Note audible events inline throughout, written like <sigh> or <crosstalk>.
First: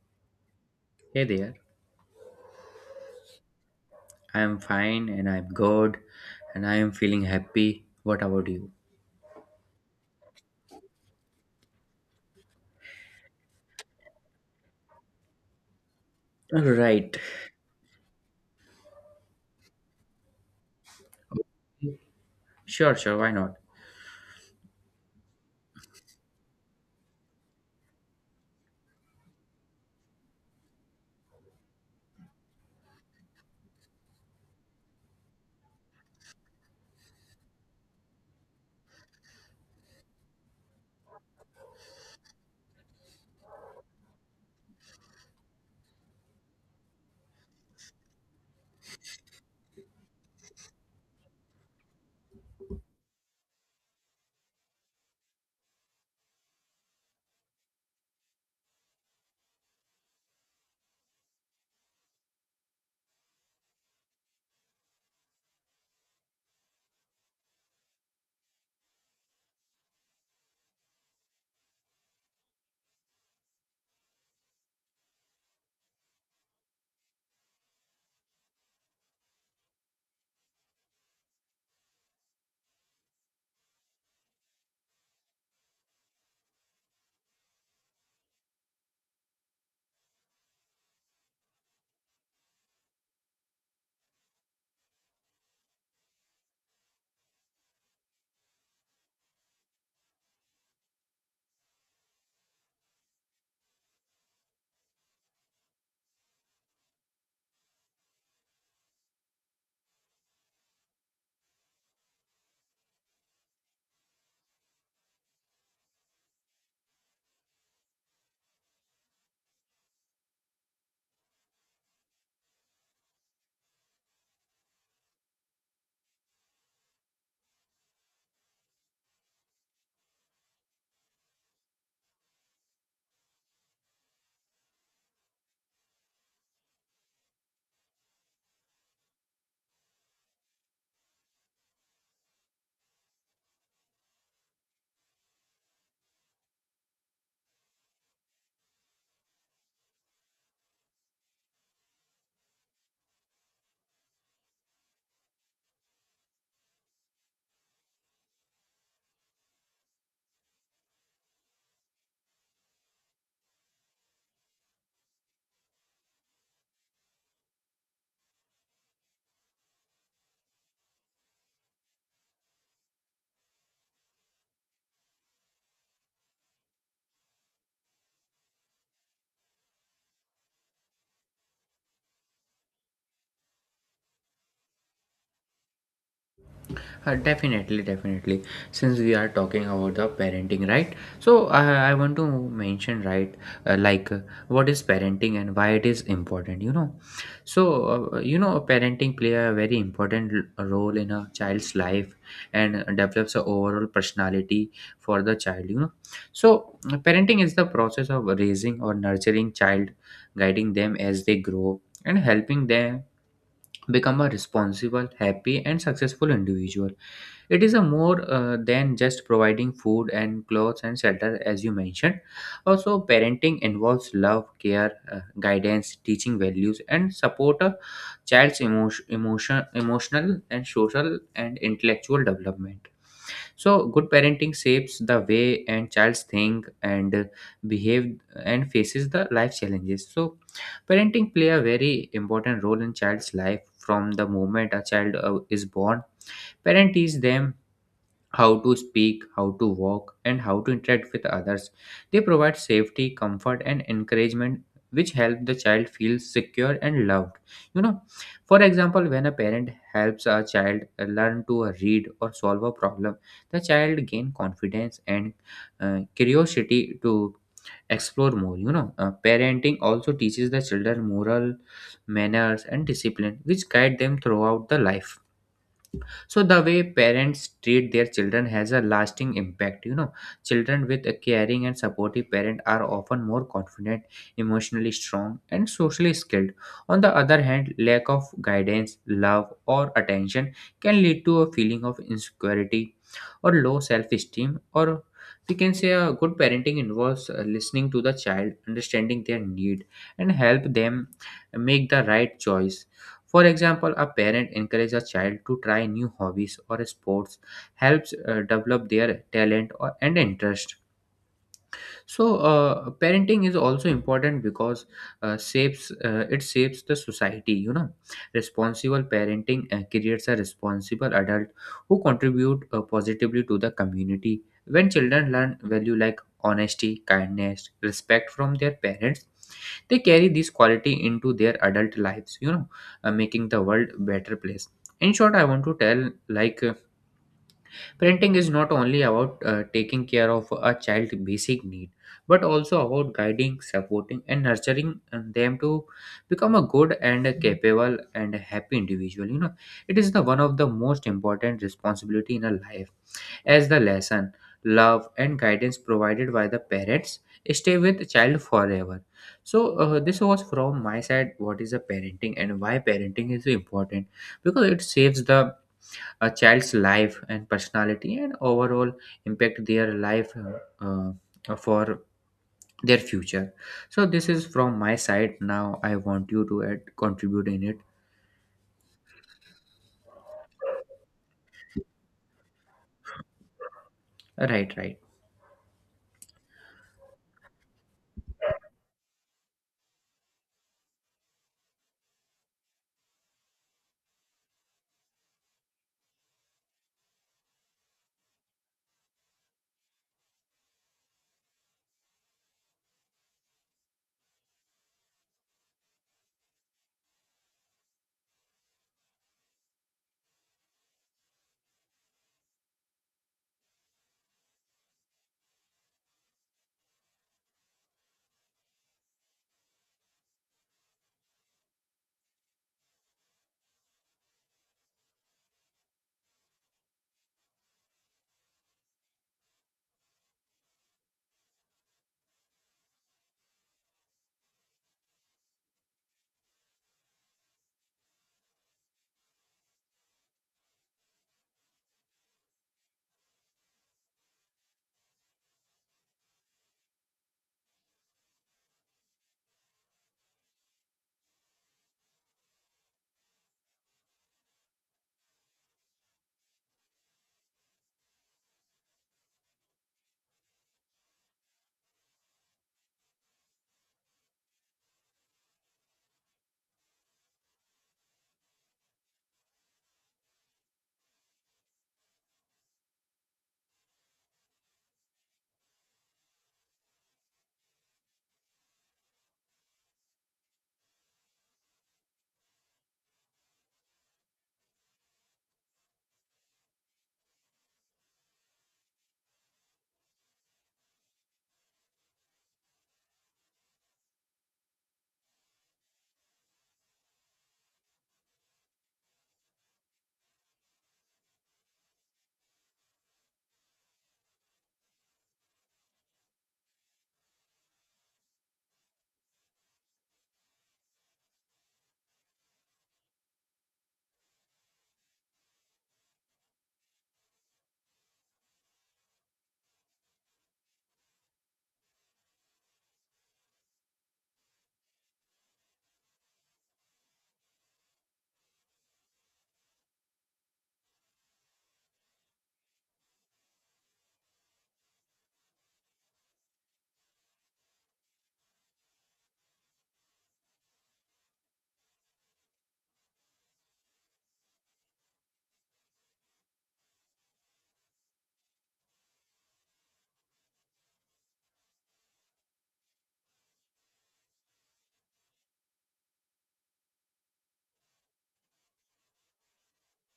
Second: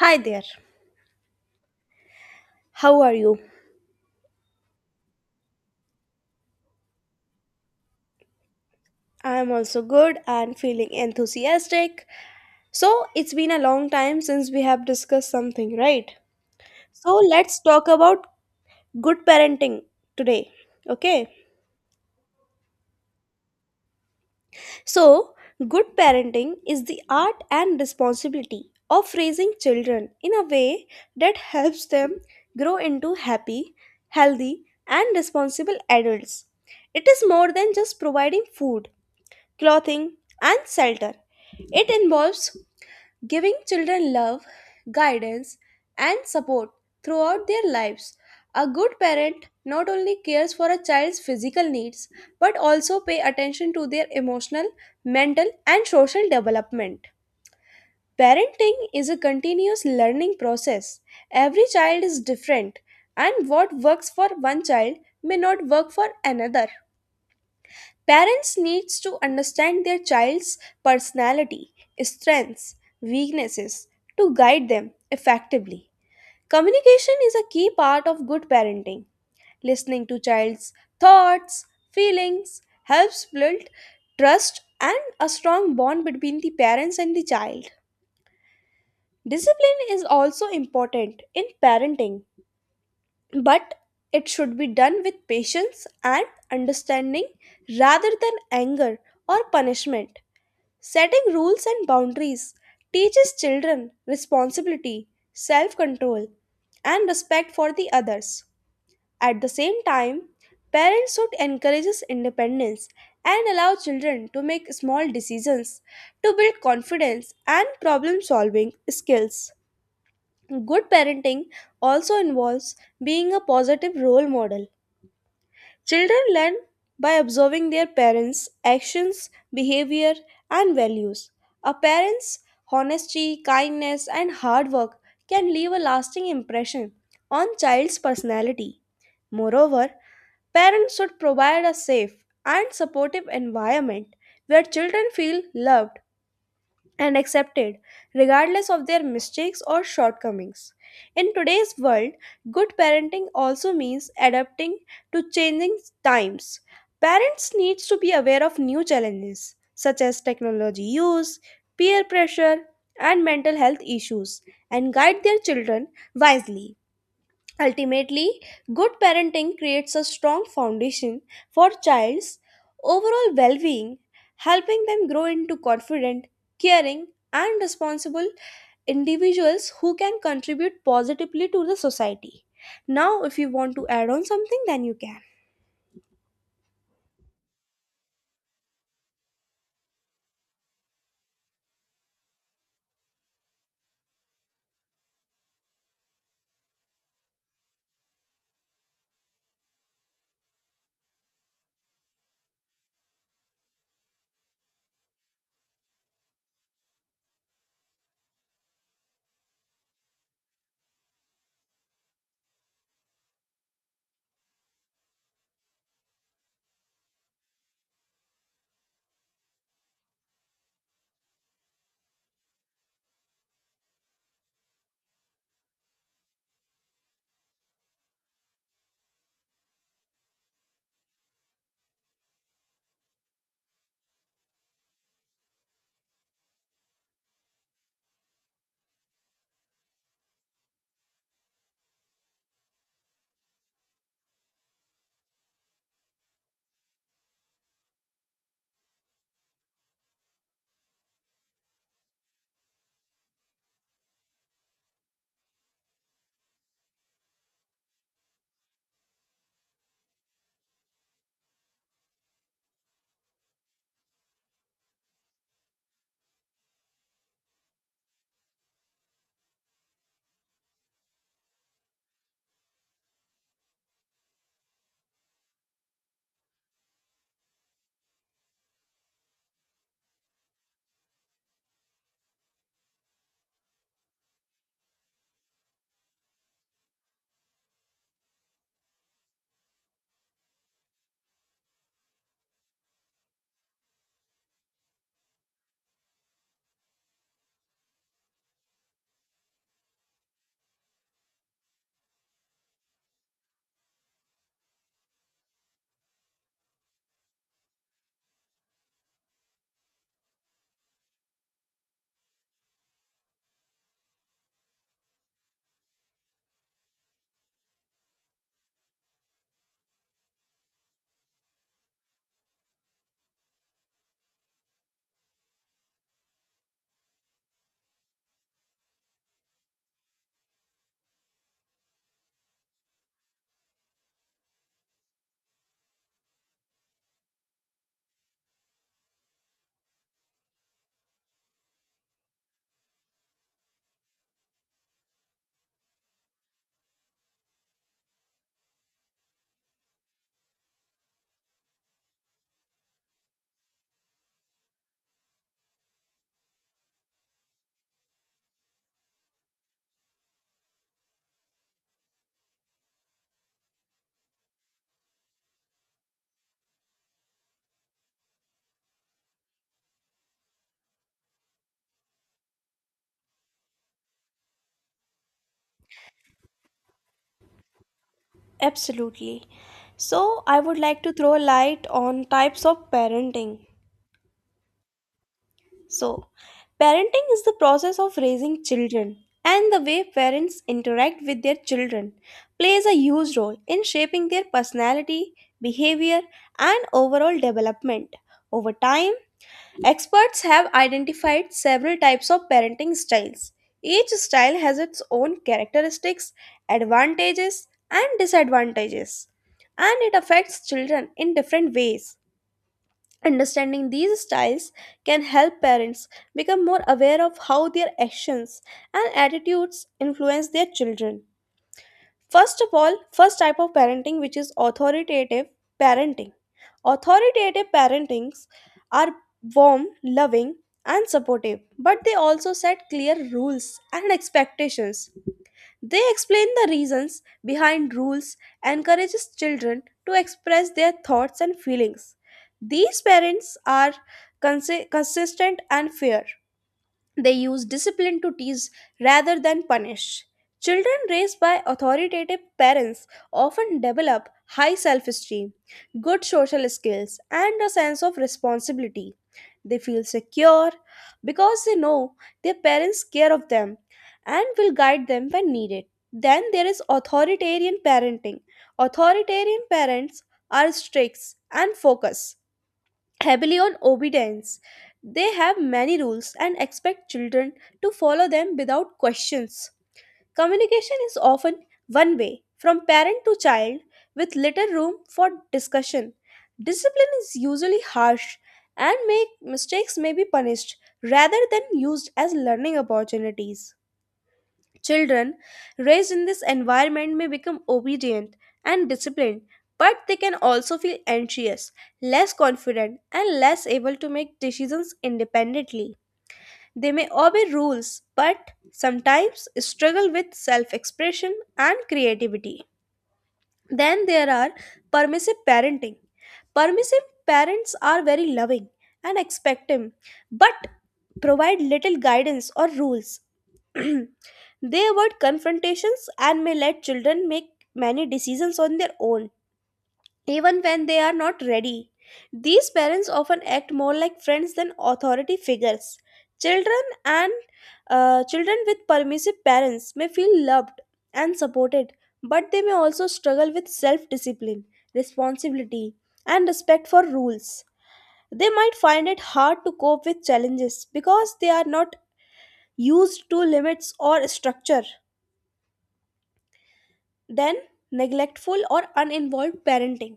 Hi there. Hey there, How are you? I am fine and I'm good and I am feeling happy. What about you? I am also good and feeling enthusiastic. So, it's been a long time since we have discussed something, right? All So, right, let's talk about good parenting today. Okay? sure, sure, why not? So, good parenting is the art and responsibility of raising children in a way that helps them grow into happy, healthy, and responsible adults. It is more than just providing food, clothing, and shelter. It involves giving children love, guidance, and support throughout their lives. A good parent not only cares for a child's physical needs but also pay attention to their emotional, mental, and social development. Parenting is a continuous learning process. Every child is different, and what works for one child may not work for another. Parents needs to understand their child's personality, strengths, weaknesses to guide them effectively. Communication is a key part of good parenting. Listening to child's thoughts, feelings helps build trust and a strong bond between the parents and the child. Discipline is also important in parenting, but it should be done with patience and understanding rather than anger or punishment. Setting rules and boundaries teaches children responsibility, self control, and respect for the others. At the same time, parents should encourage independence and allow children to make small decisions to build confidence and problem solving skills. Good parenting also involves being a positive role model. Children learn by observing their parents' actions, behavior, and values. A parent's honesty, kindness, and hard work can leave a lasting impression on child's personality. Moreover, parents should provide a safe and supportive environment where children feel loved and accepted, regardless of their mistakes or shortcomings. In today's world, good parenting also means adapting to changing times. Parents need to be aware of new challenges such as technology use, peer pressure, and mental health issues and guide their children wisely. Ultimately, good parenting creates a strong foundation for child's overall well-being, helping them grow into confident, caring, and responsible individuals who can contribute positively to the society. Now, if you want to add on something, then you can. Definitely, definitely. Since we are talking about the parenting, right? So I want to mention, right, like what is parenting and why it is important. So parenting play a very important role in a child's life and develops a overall personality for the child. So parenting is the process of raising or nurturing child, guiding them as they grow and helping them become a responsible, happy, and successful individual. It is a more than just providing food and clothes and shelter, as you mentioned. Also, parenting involves love, care, guidance, teaching values, and support a child's emotional and social and intellectual development. So, good parenting shapes the way and childs think and behave and faces the life challenges. So, parenting play a very important role in child's life from the moment a child is born. Parent teach them how to speak, how to walk, and how to interact with others. They provide safety, comfort, and encouragement, which help the child feel secure and loved. You know, for example, when a parent helps a child learn to read or solve a problem, the child gain confidence and curiosity to explore more. Parenting also teaches the children moral manners and discipline which guide them throughout the life, so the way parents treat their children has a lasting impact. Children with a caring and supportive parent are often more confident, emotionally strong, and socially skilled. On the other hand, lack of guidance, love, or attention can lead to a feeling of insecurity or low self-esteem. Or we can say a good parenting involves listening to the child, understanding their need, and help them make the right choice. For example, a parent encourages a child to try new hobbies or sports, helps develop their talent or, and interest. So parenting is also important because shapes it shapes the society. You know responsible parenting creates a responsible adult who contribute positively to the community. When children learn value like honesty, kindness, respect from their parents, they carry this quality into their adult lives, making the world better place. In short, I want to tell like parenting is not only about taking care of a child's basic need, but also about guiding, supporting, and nurturing them to become a good and a capable and a happy individual. It is the one of the most important responsibility in a life, as the lesson, love, and guidance provided by the parents stay with the child forever. So this was from my side. What is a parenting and why parenting is important? Because it saves the a child's life and personality and overall impact their life, uh, for their future. So this is from my side. Now I want you to add contribute in it. Absolutely. So, I would like to throw a light on types of parenting. Right, right. So, parenting is the process of raising children, and the way parents interact with their children plays a huge role in shaping their personality, behavior, and overall development. Over time, experts have identified several types of parenting styles. Each style has its own characteristics, advantages, and disadvantages, and it affects children in different ways. Understanding these styles can help parents become more aware of how their actions and attitudes influence their children. First of all, first type of parenting which is authoritative parenting. Authoritative parentings are warm, loving and supportive, but they also set clear rules and expectations. They explain the reasons behind rules, encourages children to express their thoughts and feelings. These parents are consistent and fair. They use discipline to tease rather than punish. Children raised by authoritative parents often develop high self esteem, good social skills, and a sense of responsibility. They feel secure because they know their parents care of them and will guide them when needed. Then there is authoritarian parenting. Authoritarian parents are strict and focused heavily on obedience. They have many rules and expect children to follow them without questions. Communication is often one way, from parent to child, with little room for discussion. Discipline is usually harsh and make mistakes may be punished rather than used as learning opportunities. Children raised in this environment may become obedient and disciplined, but they can also feel anxious, less confident, and less able to make decisions independently. They may obey rules, but sometimes struggle with self expression and creativity. Then there are permissive parenting. Permissive parents are very loving and expectant, but provide little guidance or rules. <clears throat> They avoid confrontations and may let children make many decisions on their own even when they are not ready. These parents often act more like friends than authority figures. Children and Children with permissive parents may feel loved and supported, but they may also struggle with self-discipline, responsibility, and respect for rules. They might find it hard to cope with challenges because they are not used to limits or structure. Then, neglectful or uninvolved parenting.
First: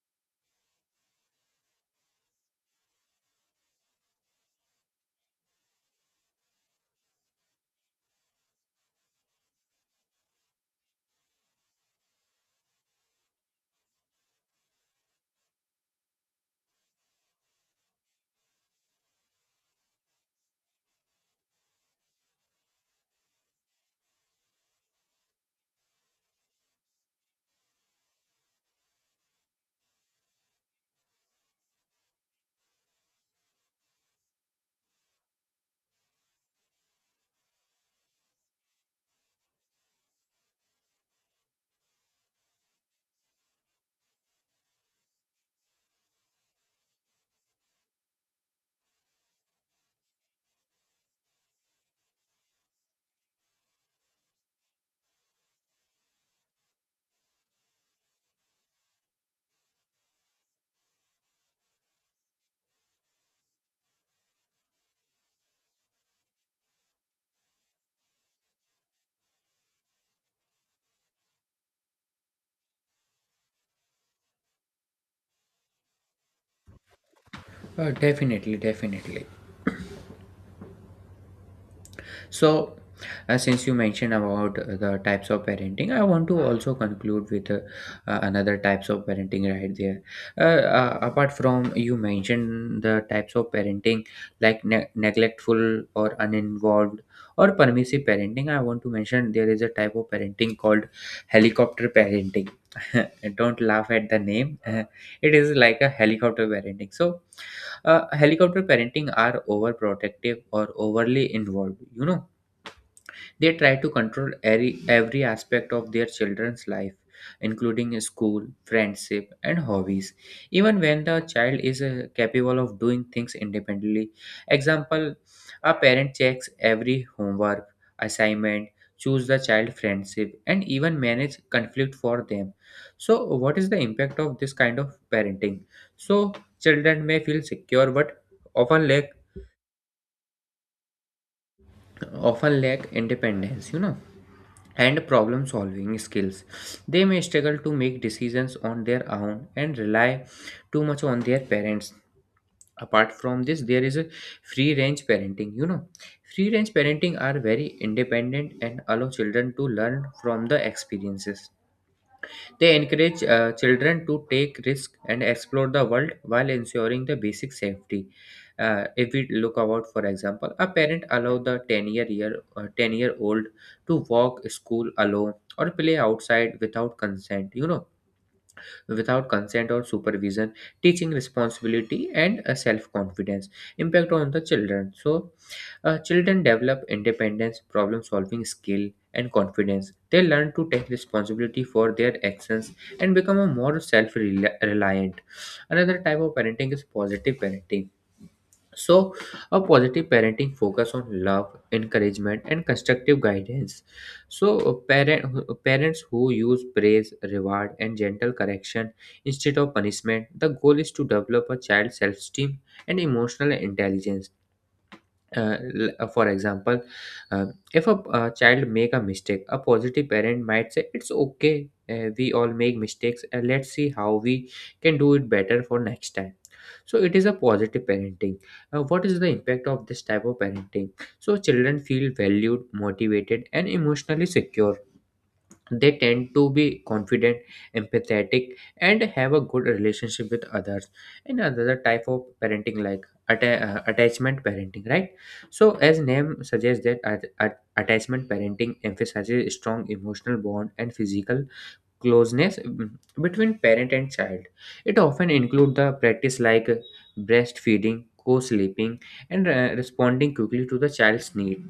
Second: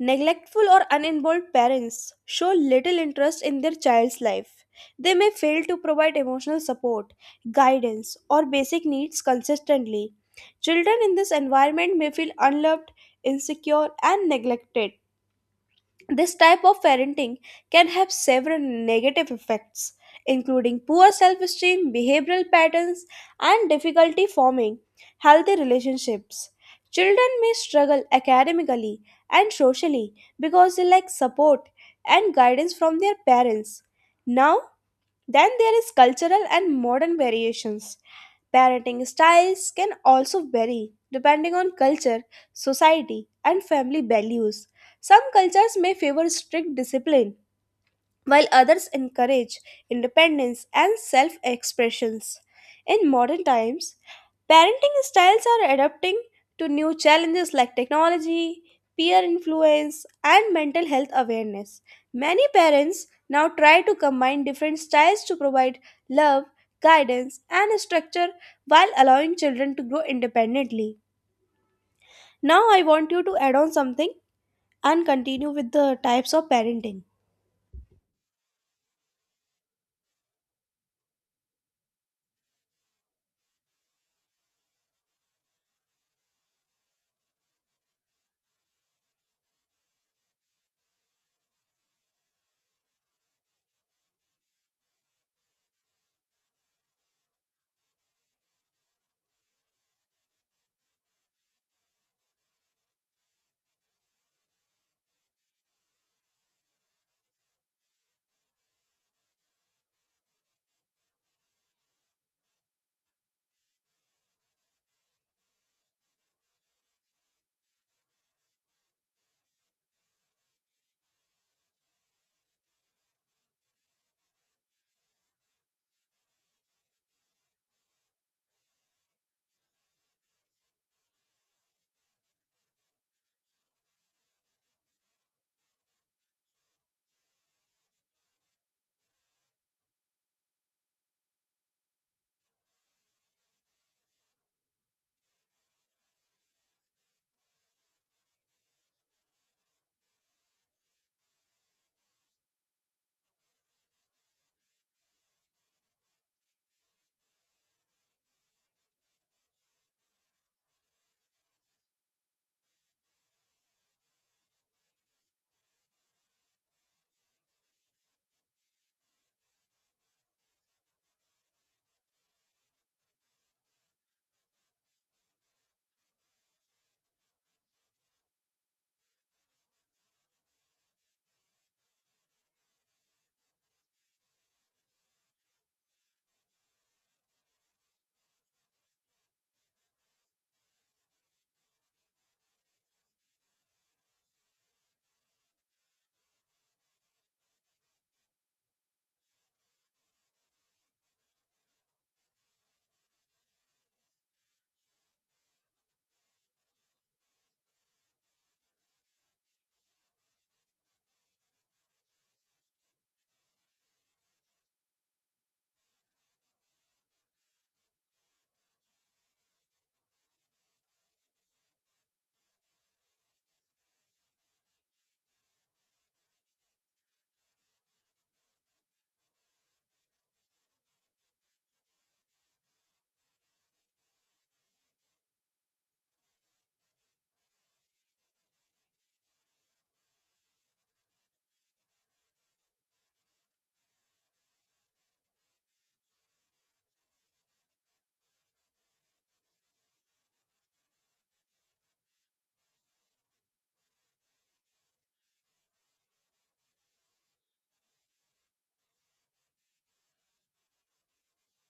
Neglectful or uninvolved parents show little interest in their child's life. They may fail to provide emotional support, guidance, or basic needs consistently. Children in this environment may feel unloved, insecure, and neglected. This type of parenting can have several negative effects, including poor self esteem, behavioral patterns, and difficulty forming healthy relationships. Children may struggle academically and socially because they lack support and guidance from their parents. Now, then there is cultural and modern variations. Parenting styles can also vary depending on culture, society, and family values. Some cultures may favor strict discipline while others encourage independence and self expressions. In modern times, parenting styles are adapting to new challenges like technology, peer influence, and mental health awareness. Many parents now try to combine different styles to provide love, guidance, and structure while allowing children to grow independently. Now, I want you to add on something and continue with the types of parenting. Definitely, definitely. So, since you mentioned about the types of parenting, I want to also conclude with another types of parenting right there. Apart from you mentioned the types of parenting like neglectful or uninvolved or permissive parenting, I want to mention there is a type of parenting called helicopter parenting. <laughs> Don't laugh at the name. <laughs> It is like a helicopter parenting. So, helicopter parenting are overprotective or overly involved. They try to control every aspect of their children's life, including school, friendship, and hobbies, even when the child is capable of doing things independently. Example, a parent checks every homework, assignment, choose the child friendship, and even manage conflict for them. So, what is the impact of this kind of parenting? So, children may feel secure but often lack often lack independence, and problem solving skills. They may struggle to make decisions on their own and rely too much on their parents. Apart from this, there is a free range parenting. Free range parenting are very independent and allow children to learn from the experiences. They encourage children to take risks and explore the world while ensuring the basic safety. If we look about, for example, a parent allow the 10-year-old to walk school alone or play outside without consent. Without consent or supervision, teaching responsibility and self confidence. Impact on the children. So, children develop independence, problem solving skill, and confidence. They learn to take responsibility for their actions and become a more self reliant. Another type of parenting is positive parenting. So, a positive parenting focus on love, encouragement, and constructive guidance. So, parents who use praise, reward, and gentle correction instead of punishment, the goal is to develop a child's self esteem and emotional intelligence. uh, for example, if a child make a mistake, a positive parent might say it's okay, we all make mistakes, let's see how we can do it better for next time. So it is a positive parenting. What is the impact of this type of parenting? So children feel valued, motivated, and emotionally secure. They tend to be confident, empathetic, and have a good relationship with others. And another type of parenting like attachment parenting, right? So as name suggests that attachment parenting emphasizes strong emotional bond and physical closeness between parent and child. It often includes the practice like breastfeeding, co-sleeping, and responding quickly to the child's need.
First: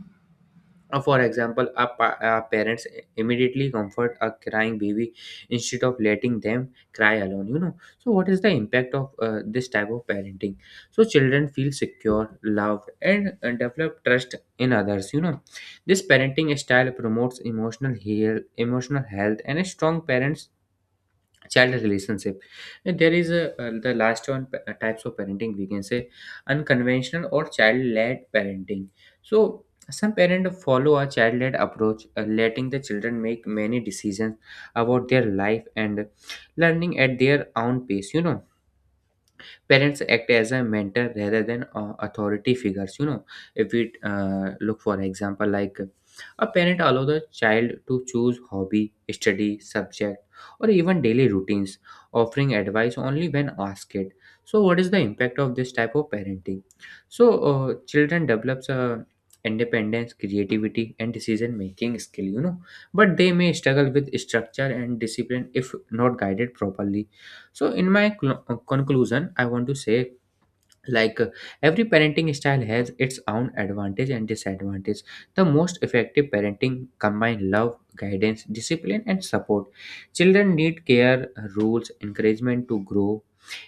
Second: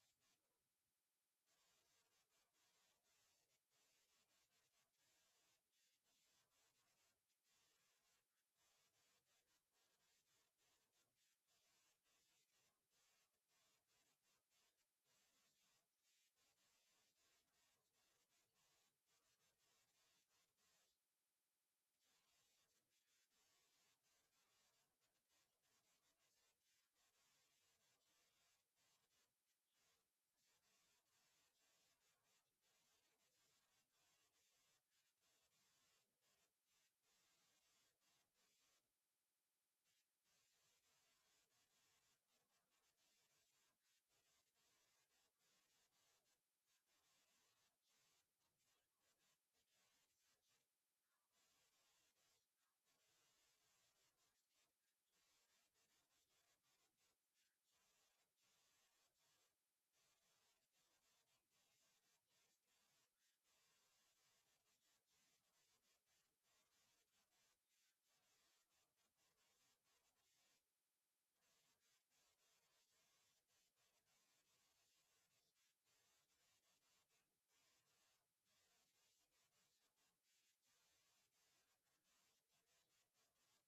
For example, our parents immediately comfort a crying baby instead of letting them cry alone. So, what is the impact of this type of parenting? So, children feel secure, loved, and develop trust in others. This parenting style promotes emotional health, and a strong parents child relationship. And there is a the last one types of parenting we can say unconventional or child-led parenting. So some parents follow a child-led approach, letting the children make many decisions about their life and learning at their own pace. Parents act as a mentor rather than authority figures. If we look for example like a parent allow the child to choose hobby, study subject, or even daily routines, offering advice only when asked. So what is the impact of this type of parenting? So children develops a independence, creativity, and decision making skill. But they may struggle with structure and discipline if not guided properly. So, in my conclusion, I want to say like every parenting style has its own advantage and disadvantage. The most effective parenting combine love, guidance, discipline, and support. Children need care, rules, encouragement to grow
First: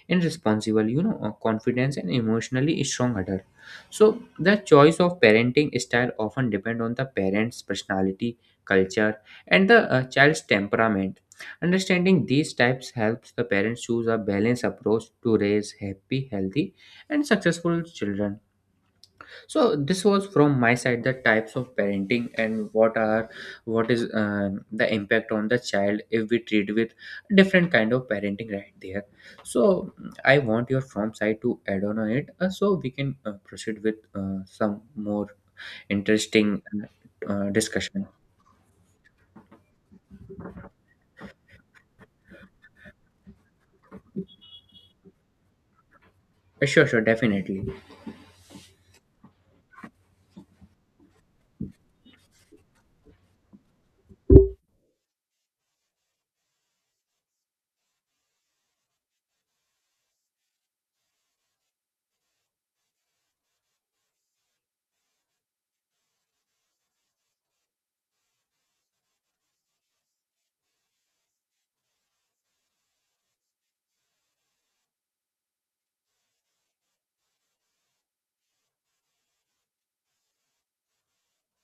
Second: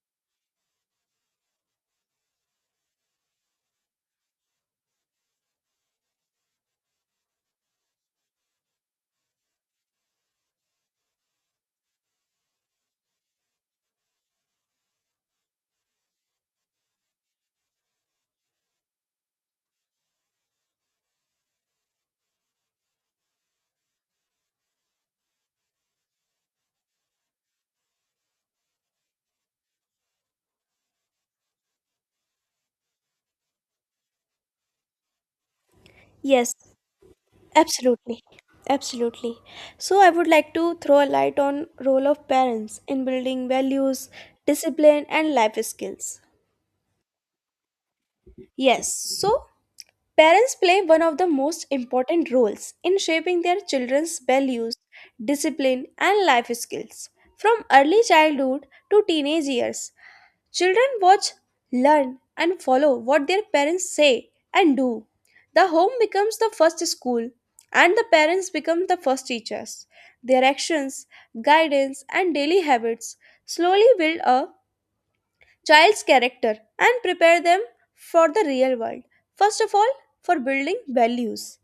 in responsible, confidence and emotionally strong adult. So the choice of parenting style often depend on the parents personality, culture, and the child's temperament. Understanding these types helps the parents choose a balanced approach to raise happy, healthy, and successful children. So this was from my side, the types of parenting and what is the impact on the child if we treat with different kind of parenting right there. So I want your from side to add on it, so we can proceed with some more Yes. interesting discussion. Absolutely. Absolutely. So I would like to throw a light on role of parents in building values, discipline and life skills. Sure, sure, definitely. Yes, so parents play one of the most important roles in shaping their children's values, discipline, and life skills. From early childhood to teenage years, children watch, learn, and follow what their parents say and do. The home becomes the first school, and the parents become the first teachers. Their actions, guidance, and daily habits slowly build a child's character and prepare them for the real world. First of all, for building values.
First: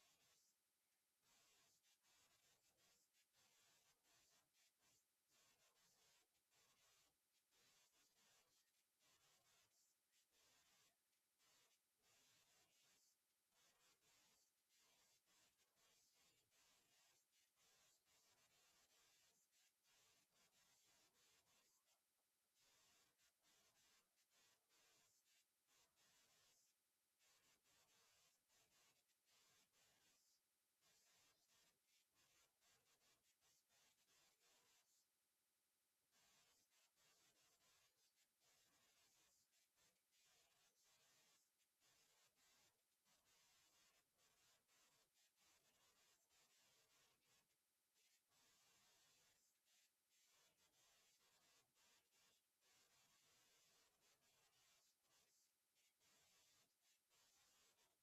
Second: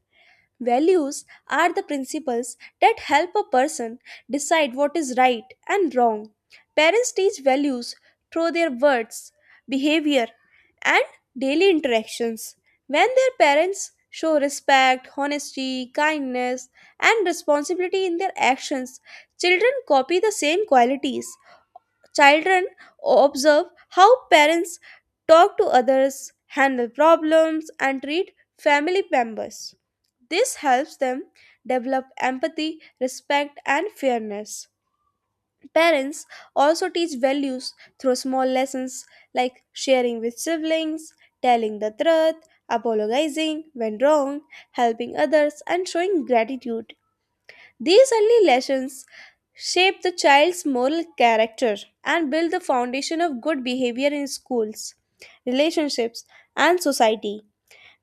Values are the principles that help a person decide what is right and wrong. Parents teach values through their words, behavior, and daily interactions. When their parents show respect, honesty, kindness, and responsibility in their actions, children copy the same qualities. Children observe how parents talk to others, handle problems, and treat family members. This helps them develop empathy, respect, and fairness. Parents also teach values through small lessons like sharing with siblings, telling the truth, apologizing when wrong, helping others, and showing gratitude. These early lessons shape the child's moral character and build the foundation of good behavior in schools, relationships, and society.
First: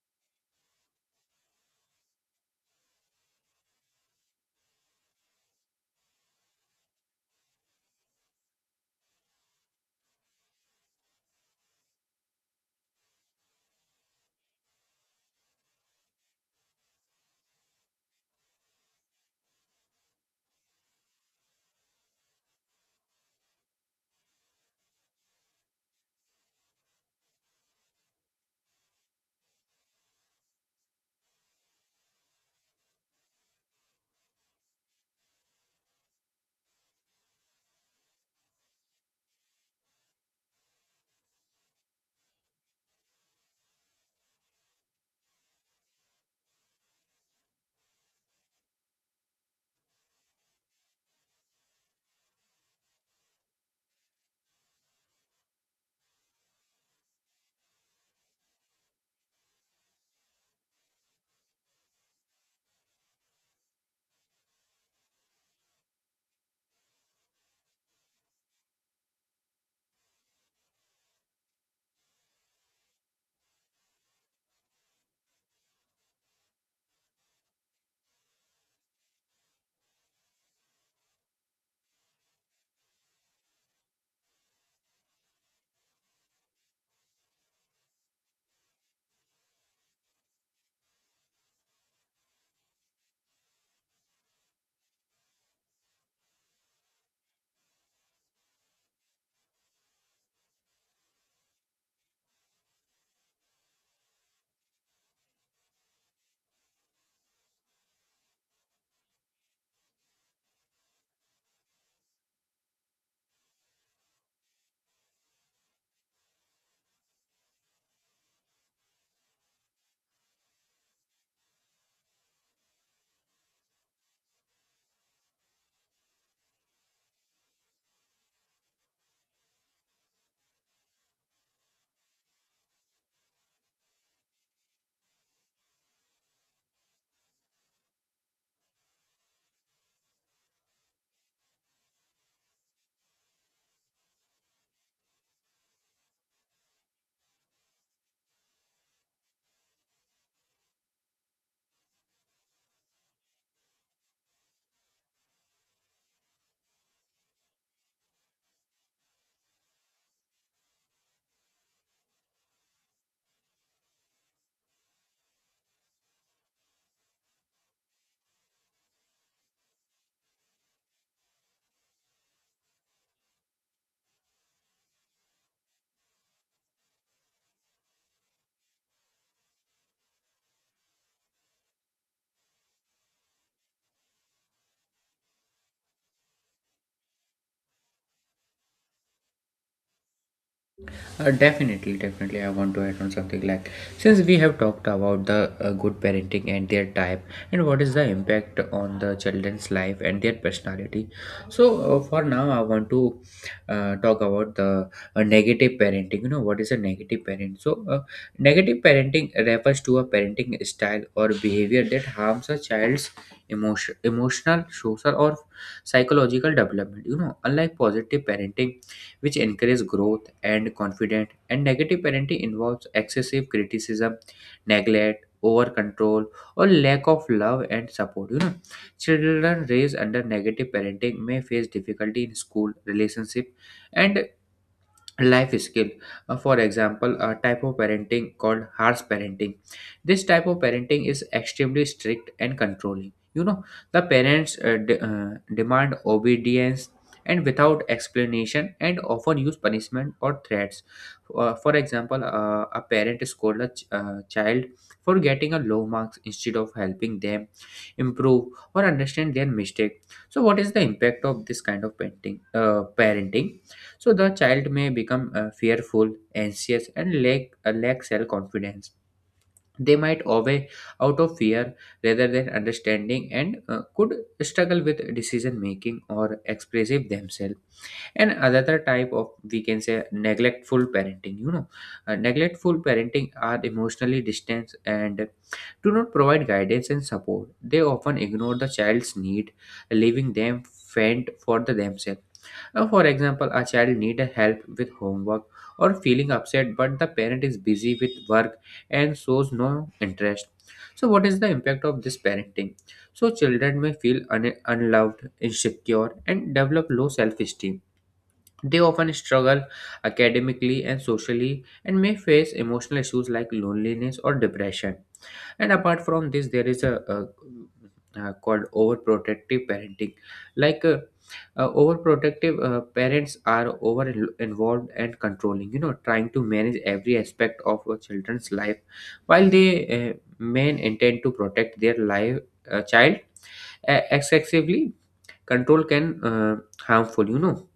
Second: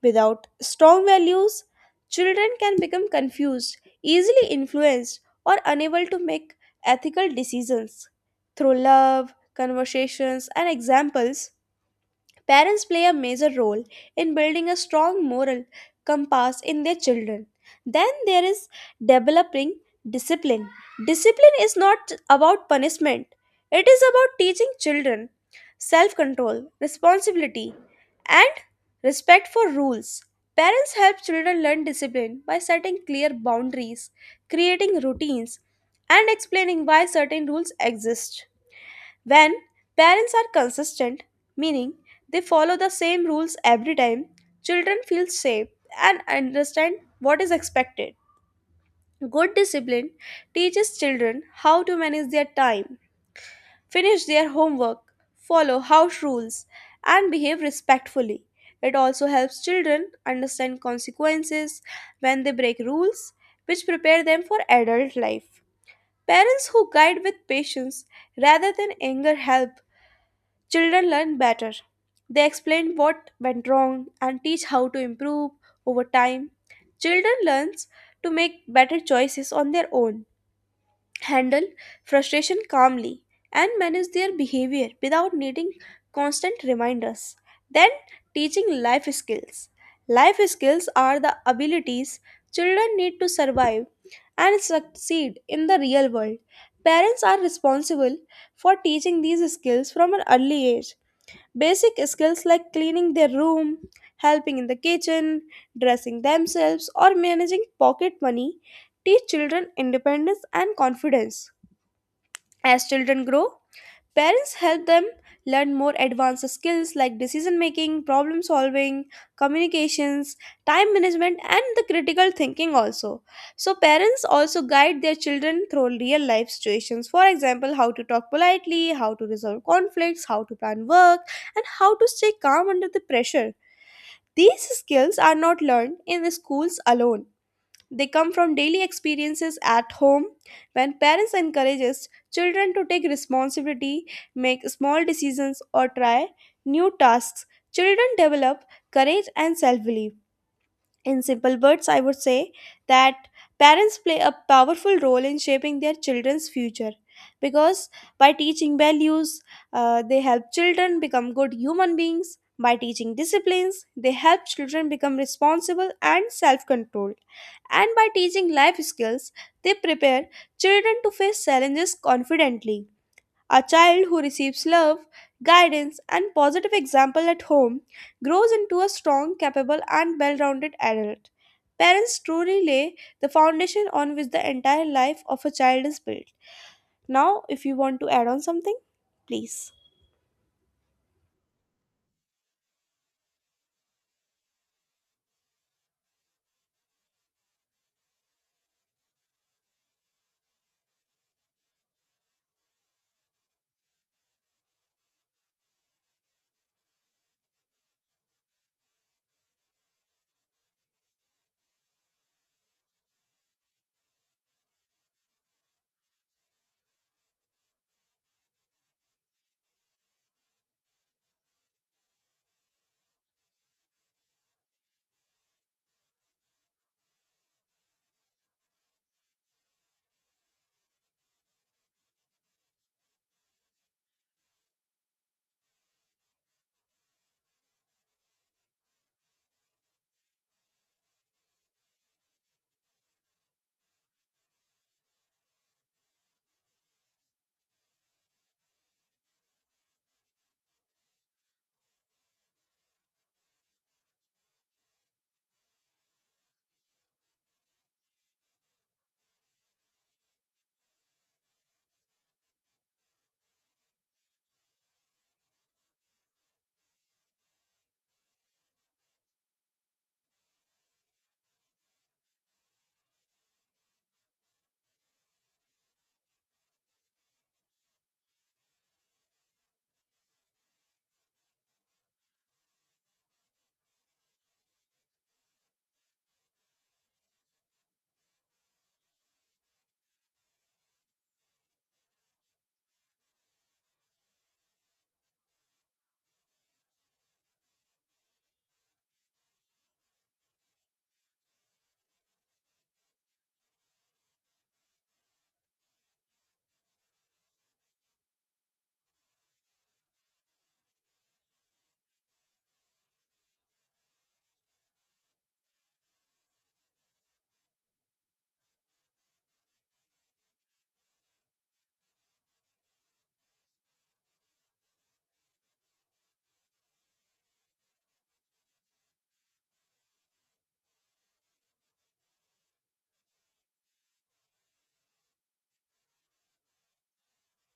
Without strong values, children can become confused, easily influenced, or unable to make ethical decisions. Through love, conversations, and examples, parents play a major role in building a strong moral compass in their children. Then there is developing discipline. Discipline is not about punishment, it is about teaching children self control, responsibility, and respect for rules. Parents help children learn discipline by setting clear boundaries, creating routines, and explaining why certain rules exist. When parents are consistent, meaning they follow the same rules every time, children feel safe and understand what is expected. Good discipline teaches children how to manage their time, finish their homework, follow house rules, and behave respectfully. It also helps children understand consequences when they break rules, which prepare them for adult life. Parents who guide with patience rather than anger help children learn better. They explain what went wrong and teach how to improve over time. Children learns to make better choices on their own, handle frustration calmly, and manage their behavior without needing constant reminders. Then, teaching life skills. Life skills are the abilities children need to survive and succeed in the real world. Parents are responsible for teaching these skills from an early age. Basic skills like cleaning their room, helping in the kitchen, dressing themselves, or managing pocket money teach children independence and confidence. As children grow, parents help them learn more advanced skills like decision making, problem solving, communications, time management, and the critical thinking also. So, parents also guide their children through real life situations. For example, how to talk politely, how to resolve conflicts, how to plan work, and how to stay calm under the pressure. These skills are not learned in the schools alone, they come from daily experiences at home when parents encourages children to take responsibility, make small decisions or try new tasks. Children develop courage and self-belief. In simple words, I would say that parents play a powerful role in shaping their children's future because by teaching values, they help children become good human beings. By teaching disciplines, they help children become responsible and self controlled. And by teaching life skills, they prepare children to face challenges confidently. A child who receives love, guidance, and positive example at home grows into a strong, capable, and well rounded adult. Parents truly lay the foundation on which the entire life of a child is built. Now, if you want to add on something, please. Definitely, definitely. I want to add on something like since we have talked about the good parenting and their type, and what is the impact on the children's life and their personality. So, for now, I want to talk about the negative parenting. What is a negative parent? So, negative parenting refers to a parenting style or behavior that harms a child's emotional, social, or psychological development. Unlike positive parenting which encourage growth and confidence. And negative parenting involves excessive criticism, neglect, over control, or lack of love and support. Children raised under negative parenting may face difficulty in school, relationship, and life skill. For example, a type of parenting called harsh parenting. This type of parenting is extremely strict and controlling. The parents demand obedience and without explanation and often use punishment or threats. For example, a parent scold a child for getting a low marks instead of helping them improve or understand their mistake. So what is the impact of this kind of parenting? So the child may become fearful, anxious, and lack self confidence. They might obey out of fear rather than understanding and could struggle with decision making or expressive themselves. And another type of, we can say, neglectful parenting. You know, neglectful parenting are emotionally distant and do not provide guidance and support. They often ignore the child's need, leaving them faint for the themselves. For example, a child need a help with homework or feeling upset, but the parent is busy with work and shows no interest. So what is the impact of this parenting? So children may feel unloved, insecure, and develop low self-esteem. They often struggle academically and socially, and may face emotional issues like loneliness or depression. And apart from this there is a called overprotective parenting. like uh, Overprotective parents are involved and controlling, you know, trying to manage every aspect of a children's life, while they uh, may intend to protect their life, child, excessively control can harmful, you know.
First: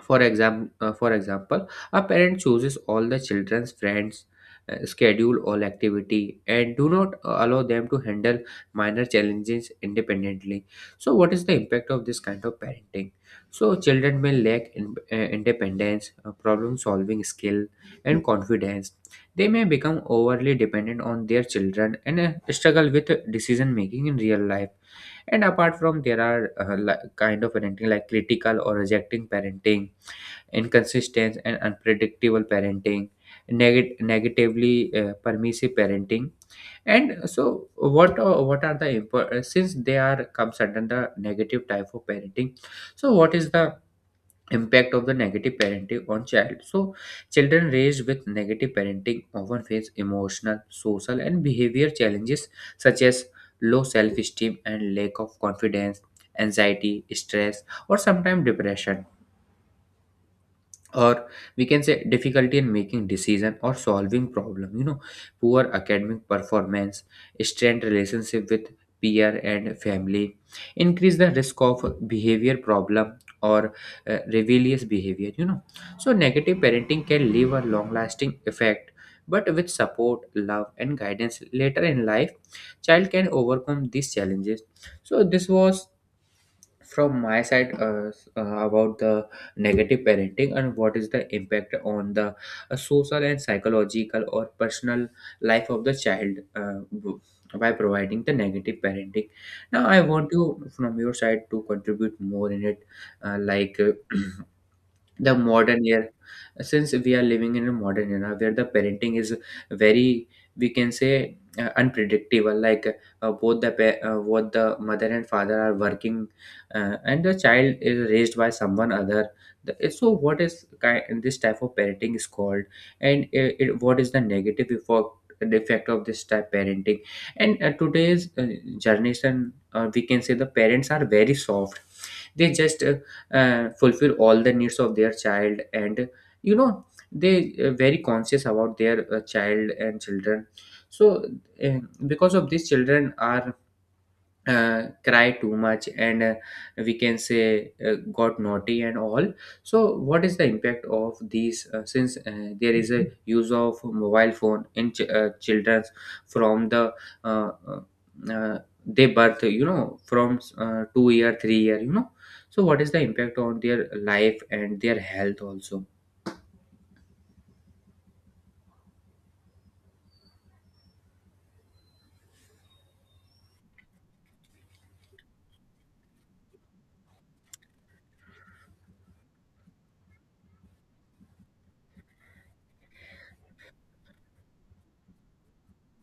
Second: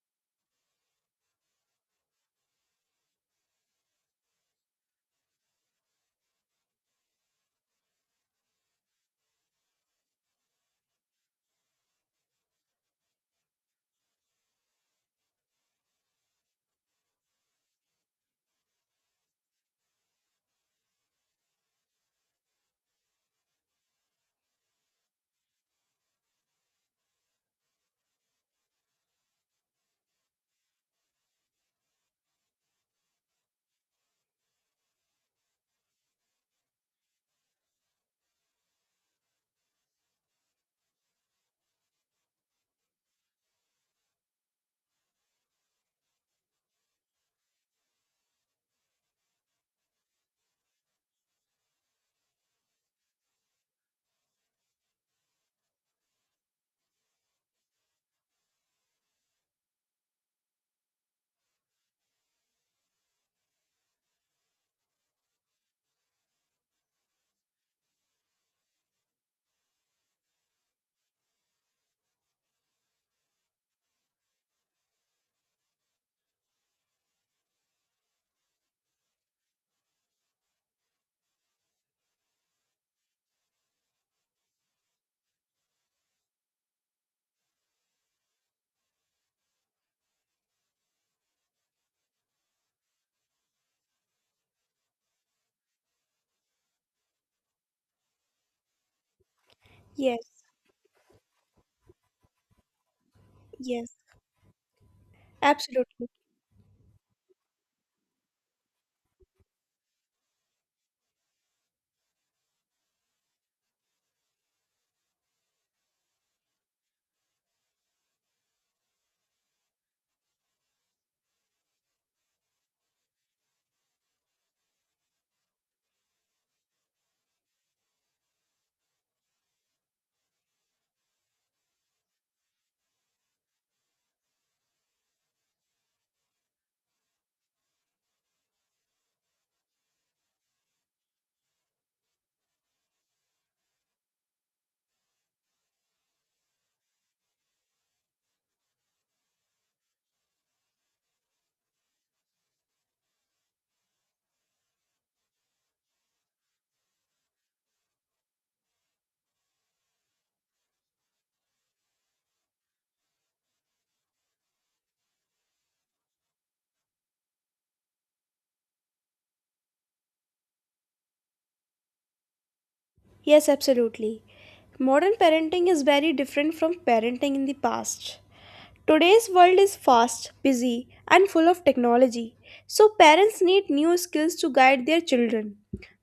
For example, a parent chooses all the children's friends, schedule all activity, and do not allow them to handle minor challenges independently. So what is the impact of this kind of parenting? So children may lack in, independence, problem-solving skill, and confidence. They may become overly dependent on their children and struggle with decision making in real life. And apart from there are like, kind of parenting like critical or rejecting parenting, inconsistent and unpredictable parenting, negatively permissive parenting. And so, what are the since they are comes under the negative type of parenting? So what is the impact of the negative parenting on child? So children raised with negative parenting often face emotional, social, and behavior challenges such as low self-esteem and lack of confidence, anxiety, stress, or sometimes depression, or we can say difficulty in making decision or solving problem, you know, poor academic performance, strained relationship with peer and family, increase the risk of behavior problem or rebellious behavior, you know. So negative parenting can leave a long lasting effect, but with support love and guidance later in life child can overcome these challenges. So this was from my side about the negative parenting and what is the impact on the social and psychological or personal life of the child, by providing the negative parenting. Now I want Yes, you from your side to contribute more in it. uh, like uh, yes, <clears throat> the modern absolutely. era, since we are living in a modern era where the parenting is very, we can say, unpredictable, like both both the mother and father are working, and the child is raised by someone other. The- so what is kind this type of parenting is called, and it, what is the negative effect, the effect of this type parenting. And today's generation, we can say the parents are very soft. They just fulfill all the needs of their child, and you know they very conscious about their child and children. So uh, because of this children are cry too much, and we can say got naughty and all. So what is the impact of these since there is a use of mobile phone in children's from the uh, uh, uh, they birth, you know, from 2 year 3 year, you know. So what is the impact on their life and their health also? Yes, absolutely. Modern parenting is very different from parenting in the past. Today's world is fast, busy, and full of technology, so parents need new skills to guide their children.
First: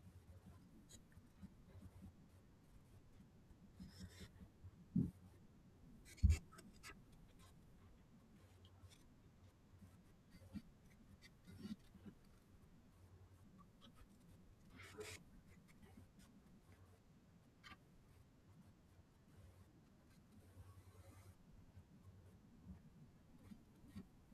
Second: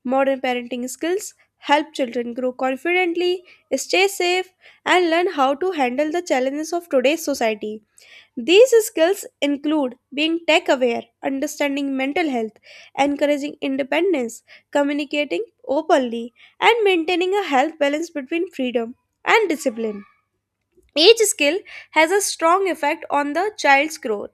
Modern parenting skills help children grow confidently, stay safe, and learn how to handle the challenges of today's society. These skills include being tech aware, understanding mental health, encouraging independence, communicating openly, and maintaining a health balance between freedom and discipline. Each skill has a strong effect on the child's growth.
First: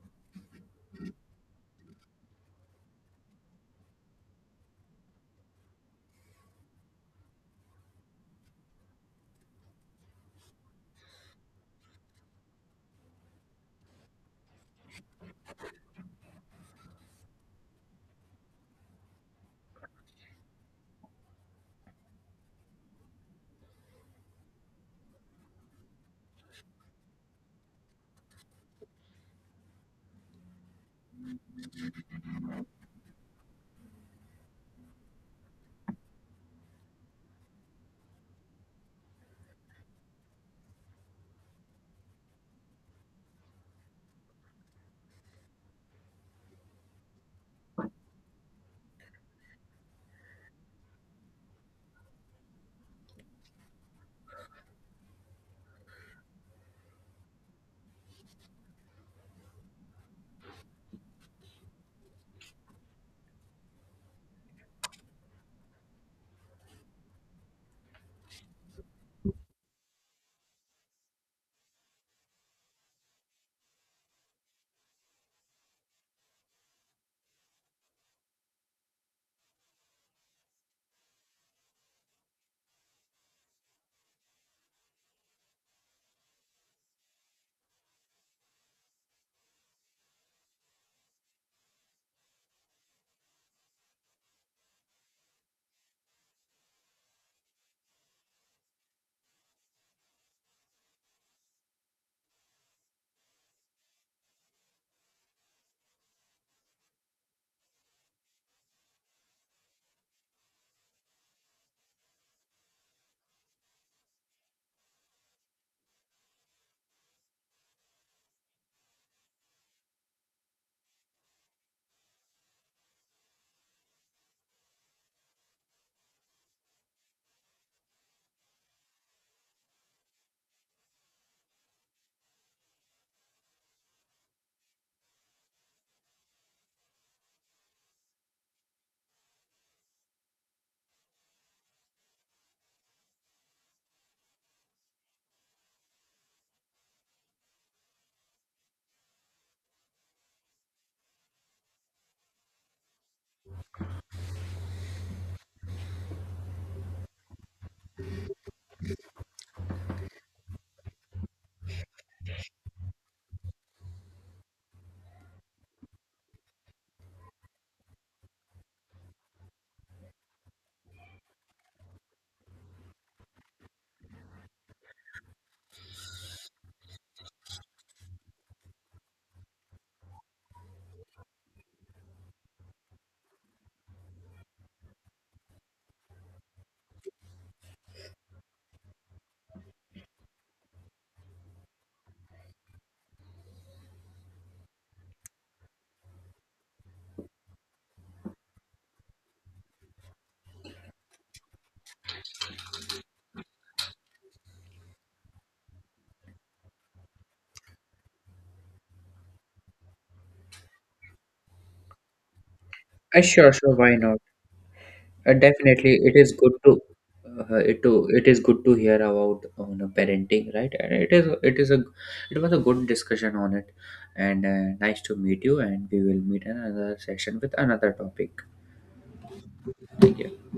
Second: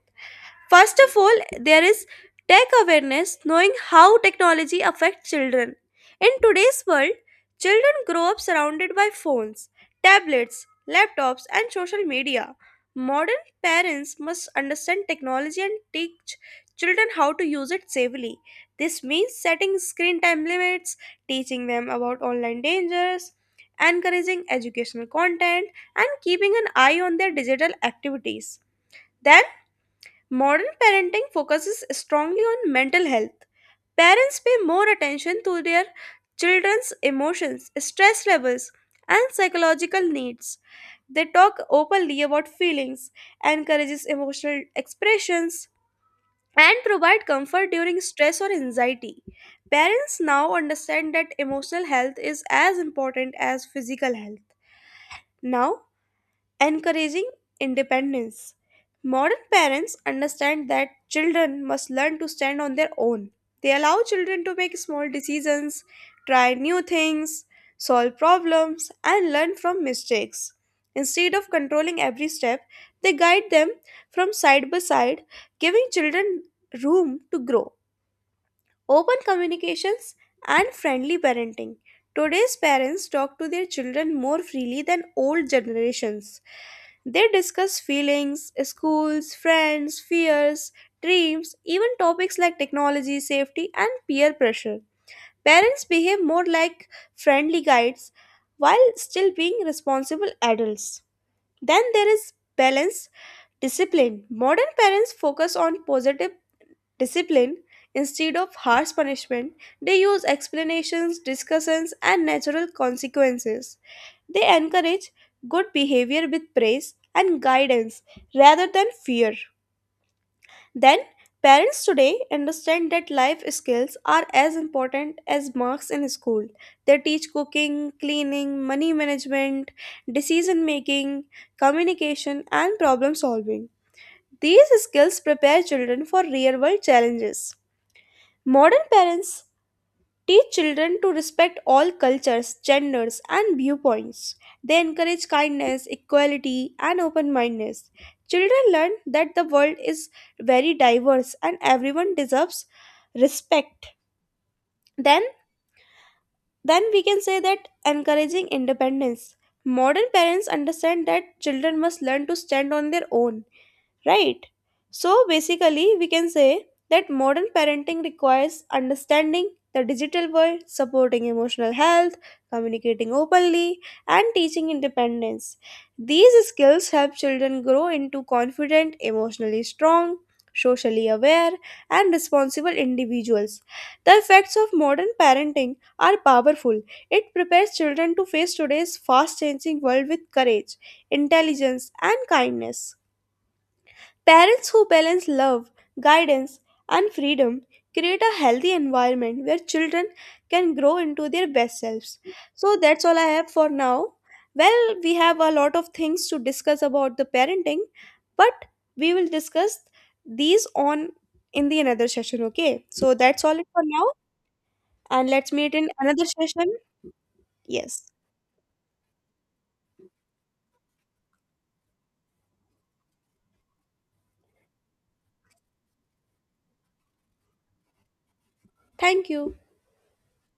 First of all, there is tech awareness, knowing how technology affects children. In today's world, children grow up surrounded by phones, tablets, laptops, and social media. Modern parents must understand technology and teach children how to use it safely. This means setting screen time limits, teaching them about online dangers, encouraging educational content, and keeping an eye on their digital activities. Then, modern parenting focuses strongly on mental health. Parents pay more attention to their children's emotions, stress levels, and psychological needs. They talk openly about feelings, encourages emotional expressions, and provide comfort during stress or anxiety. Parents now understand that emotional health is as important as physical health. Now, encouraging independence. Modern parents understand that children must learn to stand on their own. They allow children to make small decisions, try new things, solve problems, and learn from mistakes. Instead of controlling every step, they guide them from side by side, giving children room to grow. Open communications and friendly parenting. Today's parents talk to their children more freely than old generations. They discuss feelings, schools, friends, fears, dreams, even topics like technology, safety, and peer pressure. Parents behave more like friendly guides while still being responsible adults. Then there is balance discipline. Modern parents focus on positive discipline instead of harsh punishment. They use explanations, discussions and natural consequences. They encourage good behavior with praise and guidance rather than fear. Then parents today understand that life skills are as important as marks in school. They teach cooking, cleaning, money management, decision making, communication and problem solving. These skills prepare children for real world challenges. Modern parents teach children to respect all cultures, genders, and viewpoints. They encourage kindness, equality, and open mindedness. Children learn that the world is very diverse and everyone deserves respect. Then, then we can say that encouraging independence. Modern parents understand that children must learn to stand on their own, right? So basically, we can say that modern parenting requires understanding the digital world, supporting emotional health, communicating openly, and teaching independence. These skills help children grow into confident, emotionally strong, socially aware, and responsible individuals. The effects of modern parenting are powerful. It prepares children to face today's fast changing world with courage, intelligence, and kindness. Parents who balance love, guidance, and freedom create a healthy environment where children can grow into their best selves. So that's all I have for now. Well, we have a lot of things to discuss about the parenting, but we will discuss these on in the another session, okay? So that's Sure, all it sure. for Why now not? and let's meet in Definitely, it another is good session. to Yes. it is good to hear about on the parenting, right? And it is a, it was a good discussion on it, and nice to meet you. And we will meet in another session with another topic. Thank you. Thank you.